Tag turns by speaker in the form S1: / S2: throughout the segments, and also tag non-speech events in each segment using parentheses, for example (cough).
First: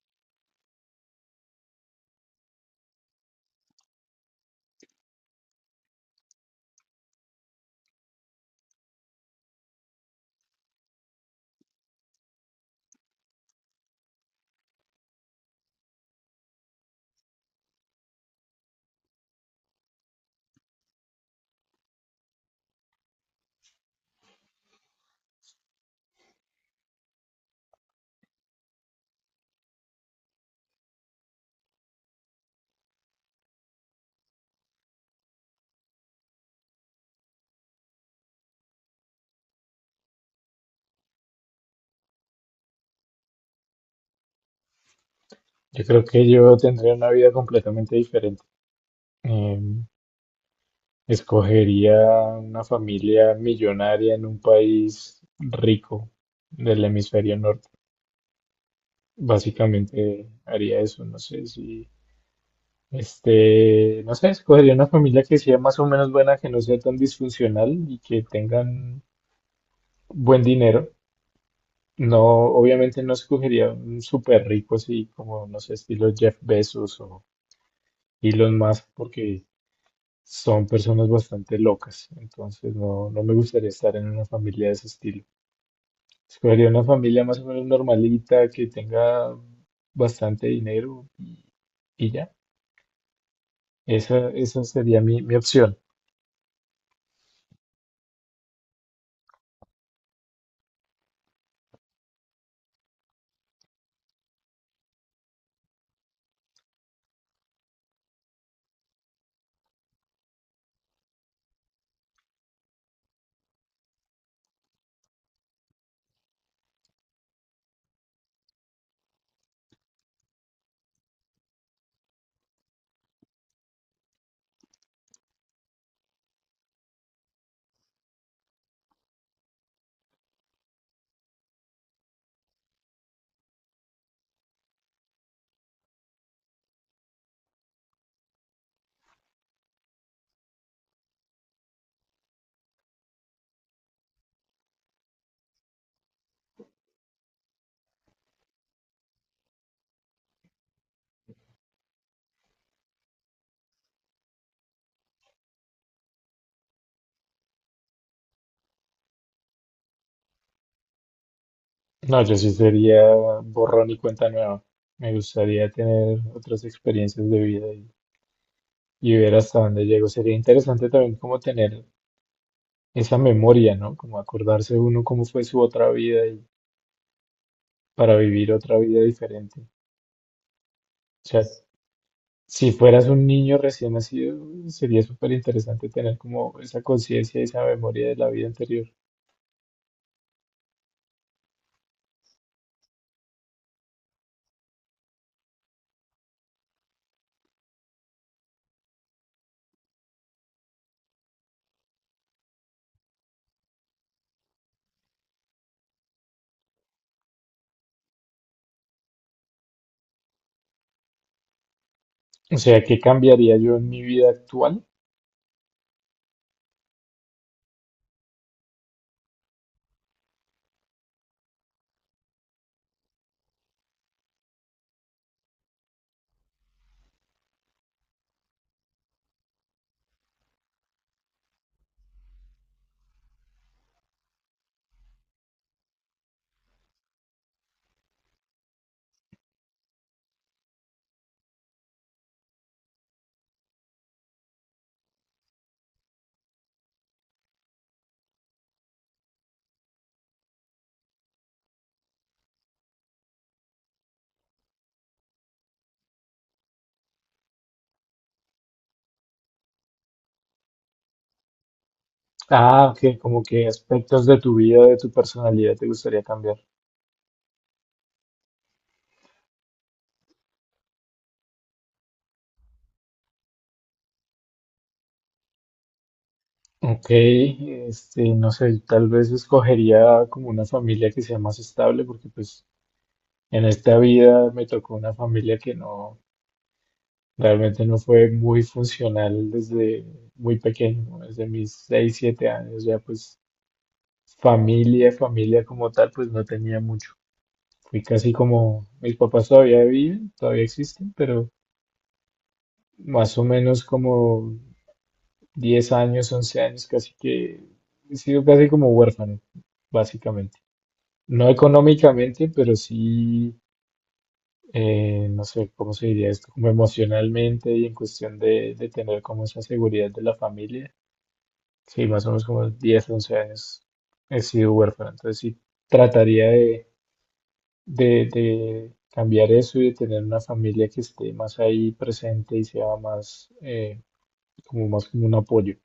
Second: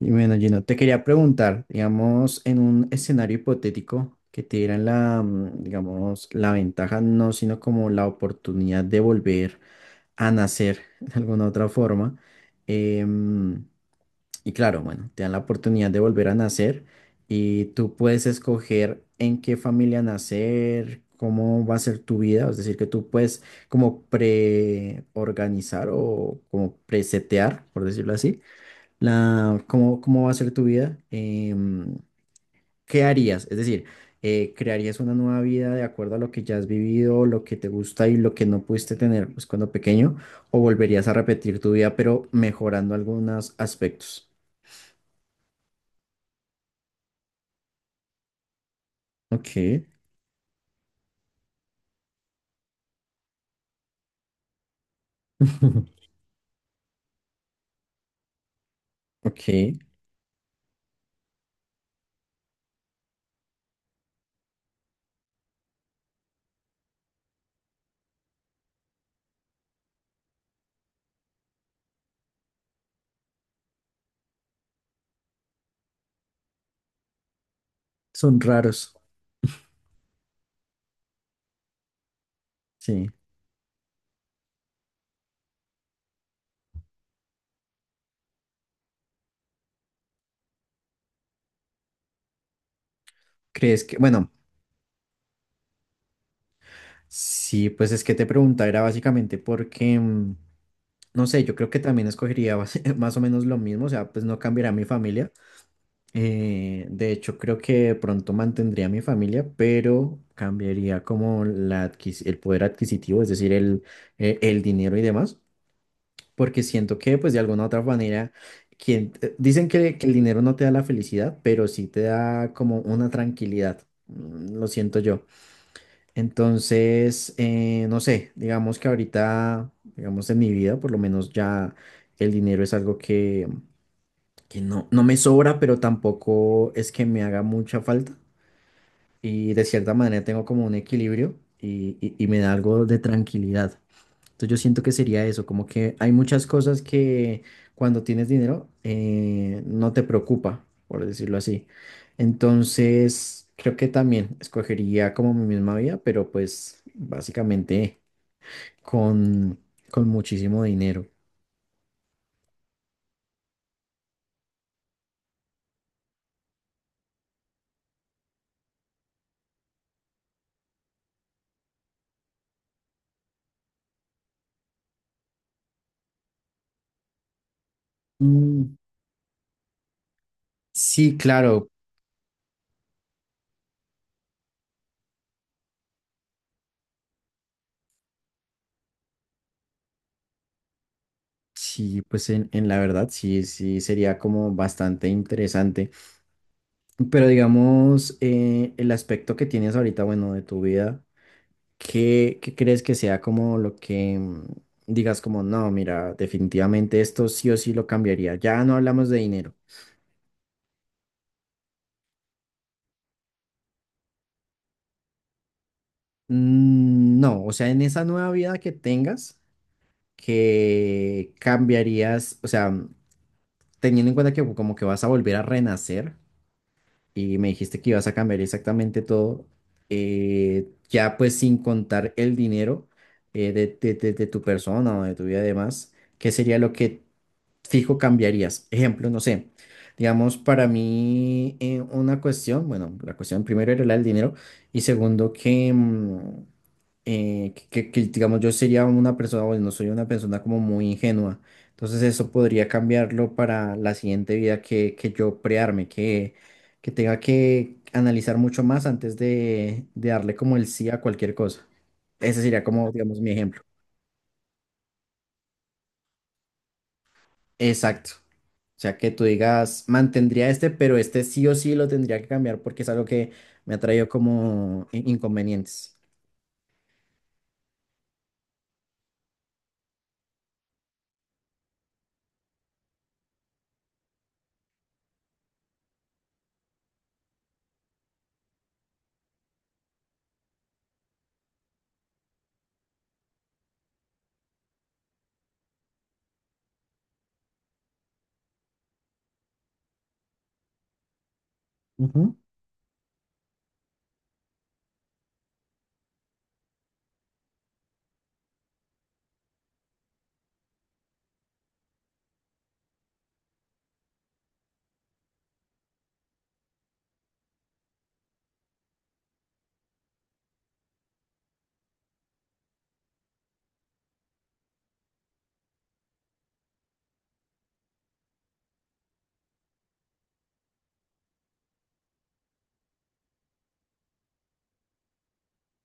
S1: Y bueno, Gino, te quería preguntar, digamos, en un escenario hipotético que te dieran la, digamos, la ventaja, no, sino como la oportunidad de volver a nacer (laughs) de alguna otra forma. em, y claro, bueno, te dan la oportunidad de volver a nacer y tú puedes escoger en qué familia nacer, cómo va a ser tu vida, es decir, que tú puedes como preorganizar o como presetear, por decirlo así la, cómo va a ser tu vida. ¿Qué harías? Es decir, ¿crearías una nueva vida de acuerdo a lo que ya has vivido, lo que te gusta y lo que no pudiste tener pues, cuando pequeño? ¿O volverías a repetir tu vida pero mejorando algunos aspectos?
S2: Yo creo que yo tendría una vida completamente diferente.
S1: Ok.
S2: Em, Escogería una familia millonaria en un país
S1: (laughs)
S2: rico del hemisferio norte.
S1: Ok,
S2: Básicamente haría eso, no sé si, no sé, escogería una familia que sea más o menos buena, que no sea tan disfuncional y que tengan buen dinero. No, obviamente no escogería un súper rico así como, no sé, estilo Jeff Bezos o
S1: son
S2: Elon Musk,
S1: raros,
S2: porque son personas bastante locas, entonces
S1: sí.
S2: no me gustaría estar en una familia de ese estilo. Escogería una familia más o menos normalita, que tenga bastante dinero y ya.
S1: ¿Crees que, bueno,
S2: Esa sería mi opción.
S1: sí, pues es que te preguntaba, era básicamente porque, no sé, yo creo que también escogería (laughs) más o menos lo mismo, o sea, pues no cambiará mi familia. De hecho, creo que de pronto mantendría a mi familia, pero cambiaría como la el poder adquisitivo, es decir, el dinero y demás, porque siento que, pues, de alguna u otra manera, quien, dicen que el dinero no te da la felicidad, pero sí te da como una tranquilidad, lo siento yo. Entonces, no sé, digamos que ahorita, digamos en mi vida, por lo menos ya el dinero es algo que no, no me sobra, pero tampoco es que me haga mucha falta. Y de cierta manera tengo como un equilibrio y, y me da algo de tranquilidad. Entonces yo siento que sería eso, como que hay muchas cosas que cuando tienes dinero no te preocupa, por decirlo así. Entonces creo que también escogería como mi misma vida, pero pues básicamente con, con muchísimo dinero.
S2: No, yo sí sería borrón y cuenta nueva. Me gustaría tener otras experiencias de vida y ver hasta dónde llego. Sería interesante también como tener esa memoria, ¿no? Como acordarse uno cómo fue su otra vida y para vivir
S1: Mm.
S2: otra vida diferente. O
S1: Sí,
S2: sea,
S1: claro.
S2: si fueras un niño recién nacido, sería súper interesante tener como esa conciencia y esa memoria de la vida anterior.
S1: Sí, pues en la verdad sí, sí sería como bastante interesante. Pero digamos, el aspecto que tienes ahorita, bueno, de tu vida, ¿qué, qué crees que sea como lo que digas como, no, mira, definitivamente esto sí o sí lo cambiaría? Ya no hablamos de dinero.
S2: O sea, ¿qué cambiaría yo en mi vida actual?
S1: Mm. No, o sea, en esa nueva vida que tengas, que cambiarías, o sea, teniendo en cuenta que como que vas a volver a renacer. Y me dijiste que ibas a cambiar exactamente todo, ya pues sin contar el dinero, de, de tu persona o de tu vida y demás, ¿qué sería lo que fijo cambiarías? Ejemplo, no sé, digamos, para mí una cuestión, bueno, la cuestión primero era la del dinero y segundo que, que, que, digamos, yo sería una persona, bueno, no soy una persona como muy ingenua, entonces eso podría cambiarlo para la siguiente vida que yo prearme, que tenga que analizar mucho más antes de darle como el sí a cualquier cosa. Ese sería
S2: Ah,
S1: como,
S2: ok,
S1: digamos, mi
S2: como
S1: ejemplo.
S2: que aspectos de tu vida, de tu personalidad te gustaría cambiar.
S1: Exacto. O sea, que tú digas, mantendría este, pero este sí o sí lo tendría que cambiar porque es algo que me ha traído como inconvenientes.
S2: Ok, no sé, tal vez escogería como una familia que sea más estable, porque pues en esta vida me tocó una familia que no, realmente no fue muy funcional desde muy pequeño, ¿no? Desde mis 6 o 7 años, ya pues familia, familia como tal, pues no tenía mucho. Fui casi como, mis papás todavía viven, todavía existen, pero
S1: Ujú.
S2: más o menos como 10 años, 11 años, casi que he sido casi como huérfano, básicamente. No económicamente, pero sí, no sé cómo se diría esto, como emocionalmente y en cuestión de tener como esa seguridad de la familia. Sí, más o menos como 10 u 11 años he sido huérfano, entonces sí trataría de cambiar eso y de tener una familia que esté más ahí presente y sea más, como más como un apoyo.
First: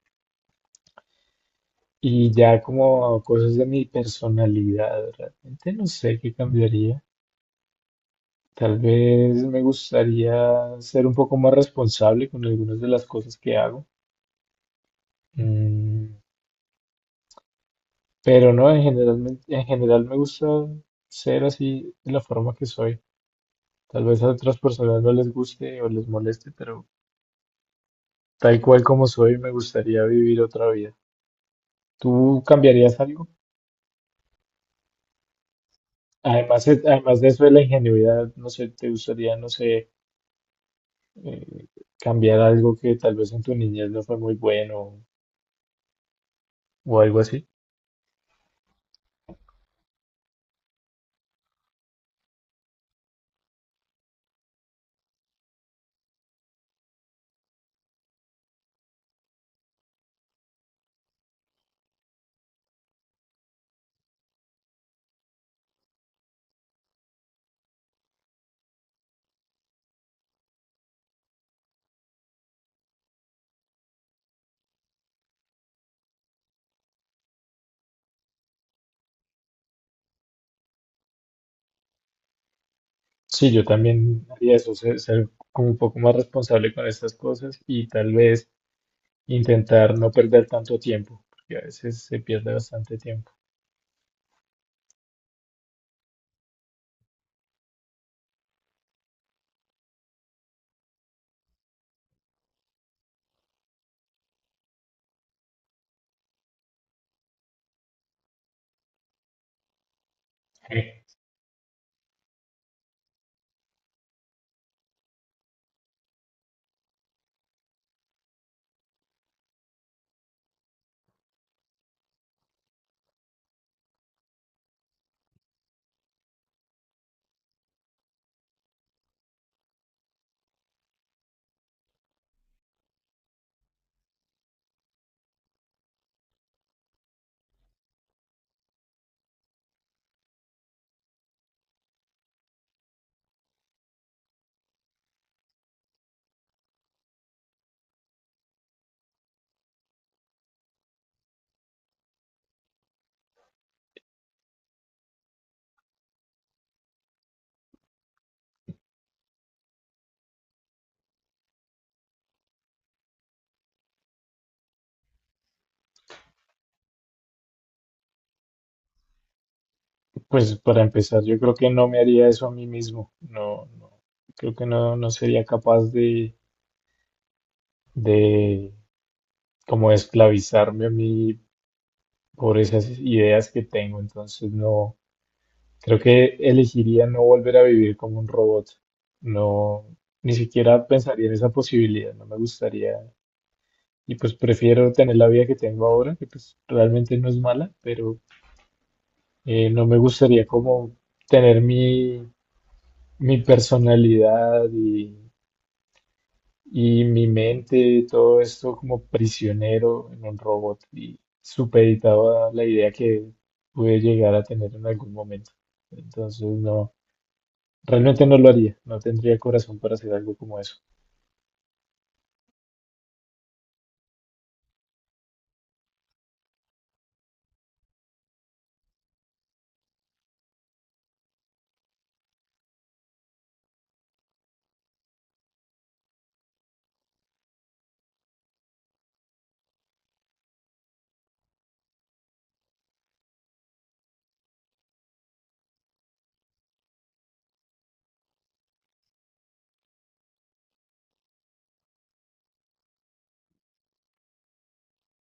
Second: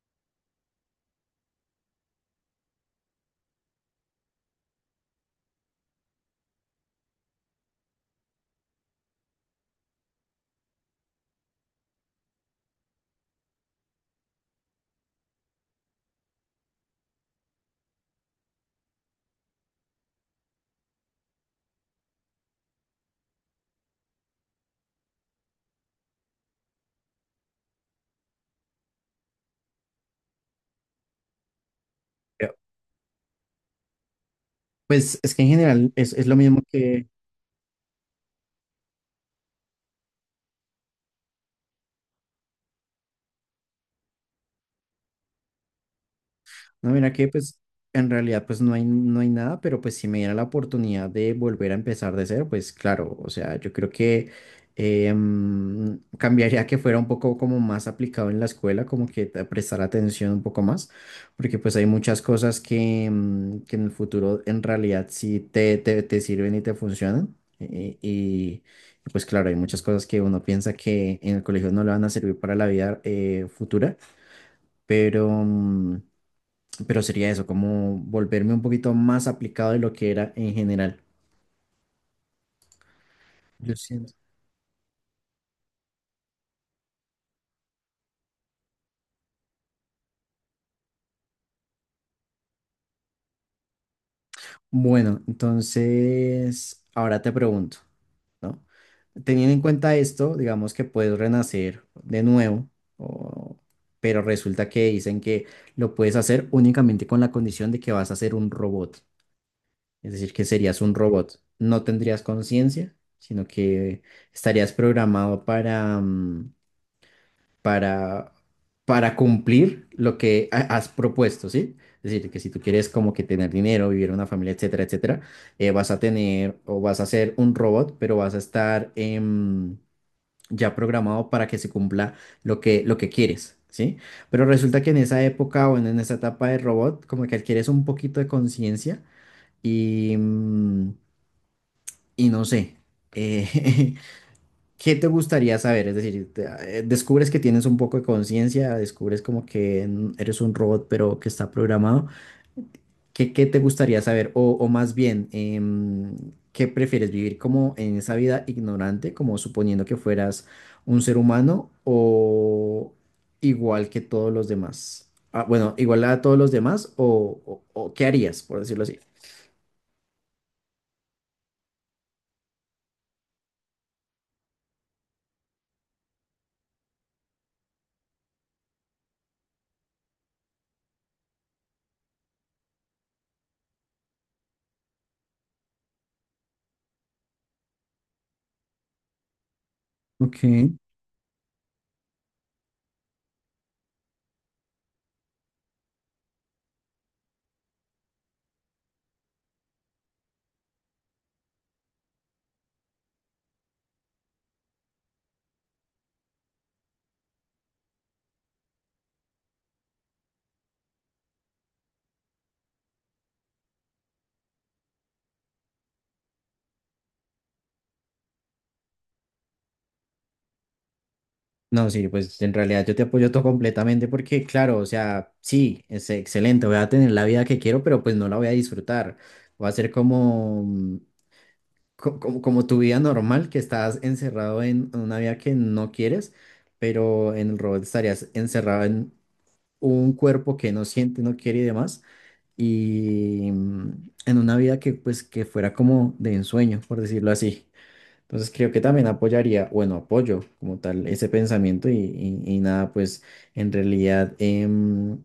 S2: Y ya como cosas de mi personalidad, realmente no sé qué cambiaría. Tal vez me gustaría ser un poco más responsable con algunas de las cosas que hago. Mm, pero no, en general, en general me gusta ser así de la forma que soy. Tal vez a otras personas no les guste o les moleste, pero tal cual como soy, me gustaría vivir otra vida. ¿Tú
S1: Pero,
S2: cambiarías algo?
S1: pues es que en general es lo mismo
S2: Además,
S1: que.
S2: además de eso de la ingenuidad, no sé, ¿te gustaría, no sé, eh, cambiar algo que tal vez en tu niñez no fue muy bueno
S1: No,
S2: o
S1: mira
S2: algo
S1: que
S2: así?
S1: pues en realidad pues no hay, no hay nada, pero pues si me diera la oportunidad de volver a empezar de cero, pues claro, o sea, yo creo que cambiaría que fuera un poco como más aplicado en la escuela, como que prestar atención un poco más, porque pues hay muchas cosas que, que en el futuro en realidad sí te sirven y te funcionan. Y pues claro, hay muchas cosas que uno piensa que en el colegio no le van a servir para la vida futura, pero... pero sería eso, como volverme un poquito más aplicado de lo que era en general.
S2: Sí, yo
S1: Yo siento.
S2: también haría eso, ser como un poco más responsable con estas cosas y tal vez intentar no perder tanto tiempo, porque a veces se pierde bastante tiempo.
S1: Bueno, entonces, ahora te pregunto, ¿no? Teniendo en cuenta esto, digamos que puedes renacer de nuevo, o- pero resulta que dicen que lo puedes hacer únicamente con la condición de que vas a ser un robot, es decir, que serías un
S2: (laughs)
S1: robot. No tendrías conciencia, sino que estarías programado para, para, para cumplir lo que has propuesto, ¿sí? Es decir, que si tú quieres como que tener dinero, vivir en una familia, etcétera, etcétera, vas a tener o vas a ser un robot, pero vas a estar ya programado para que se cumpla lo que quieres, ¿sí? Pero resulta que en esa época o en esa etapa de robot, como que adquieres un poquito de conciencia y, y no sé. eh, (laughs) ¿Qué te gustaría saber? Es decir, descubres que tienes un poco de conciencia, descubres como que eres un robot, pero que está programado. ¿Qué, qué te gustaría saber? O más bien, ¿qué prefieres vivir como en esa vida ignorante, como suponiendo que fueras un ser humano o igual que todos los demás? Ah, bueno, igual a todos los demás o, o ¿qué harías, por decirlo así?
S2: Pues para empezar, yo creo que no me haría eso a mí mismo. No, Creo que no, no sería capaz de como esclavizarme a mí por esas ideas que tengo. Entonces no, creo que elegiría no volver a vivir como un robot. No, ni
S1: Ok.
S2: siquiera pensaría en esa posibilidad, no me gustaría. Y pues prefiero tener la vida que tengo ahora, que pues realmente no es mala, pero no me gustaría como tener mi personalidad y mi mente, todo esto como prisionero en un robot y supeditado a la idea que pude llegar a tener en algún momento. Entonces, no, realmente no lo haría, no tendría corazón para hacer algo como eso.
S1: No, sí, pues en realidad yo te apoyo todo completamente porque, claro, o sea, sí, es excelente, voy a tener la vida que quiero, pero pues no la voy a disfrutar. Va a ser como, como, como tu vida normal, que estás encerrado en una vida que no quieres, pero en el robot estarías encerrado en un cuerpo que no siente, no quiere y demás, y en una vida que pues que fuera como de ensueño, por decirlo así. Entonces creo que también apoyaría, bueno, apoyo como tal ese pensamiento y, y nada, pues en realidad em,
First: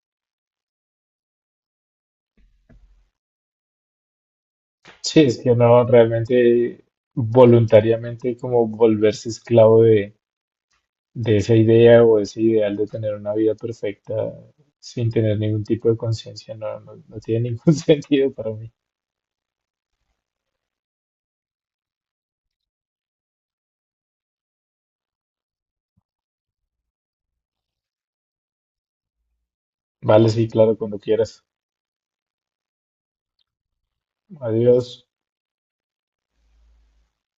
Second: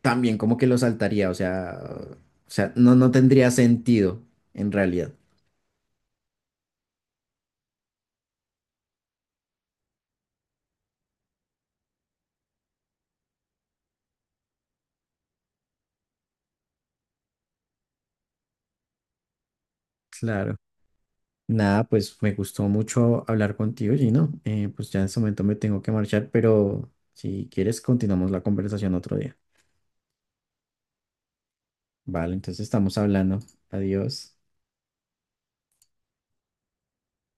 S1: también como que lo saltaría, o sea, no, no tendría sentido en realidad.
S2: Sí, es que no, realmente voluntariamente como volverse esclavo de esa idea o ese ideal de tener una vida perfecta sin tener ningún tipo de conciencia, no, no tiene ningún (laughs) sentido para mí.
S1: Claro. Nada, pues me gustó mucho hablar contigo, Gino. Pues ya en este momento me tengo que marchar, pero si quieres continuamos la conversación otro día.
S2: Vale, sí, claro, cuando quieras.
S1: Vale, entonces estamos hablando. Adiós.
S2: Adiós.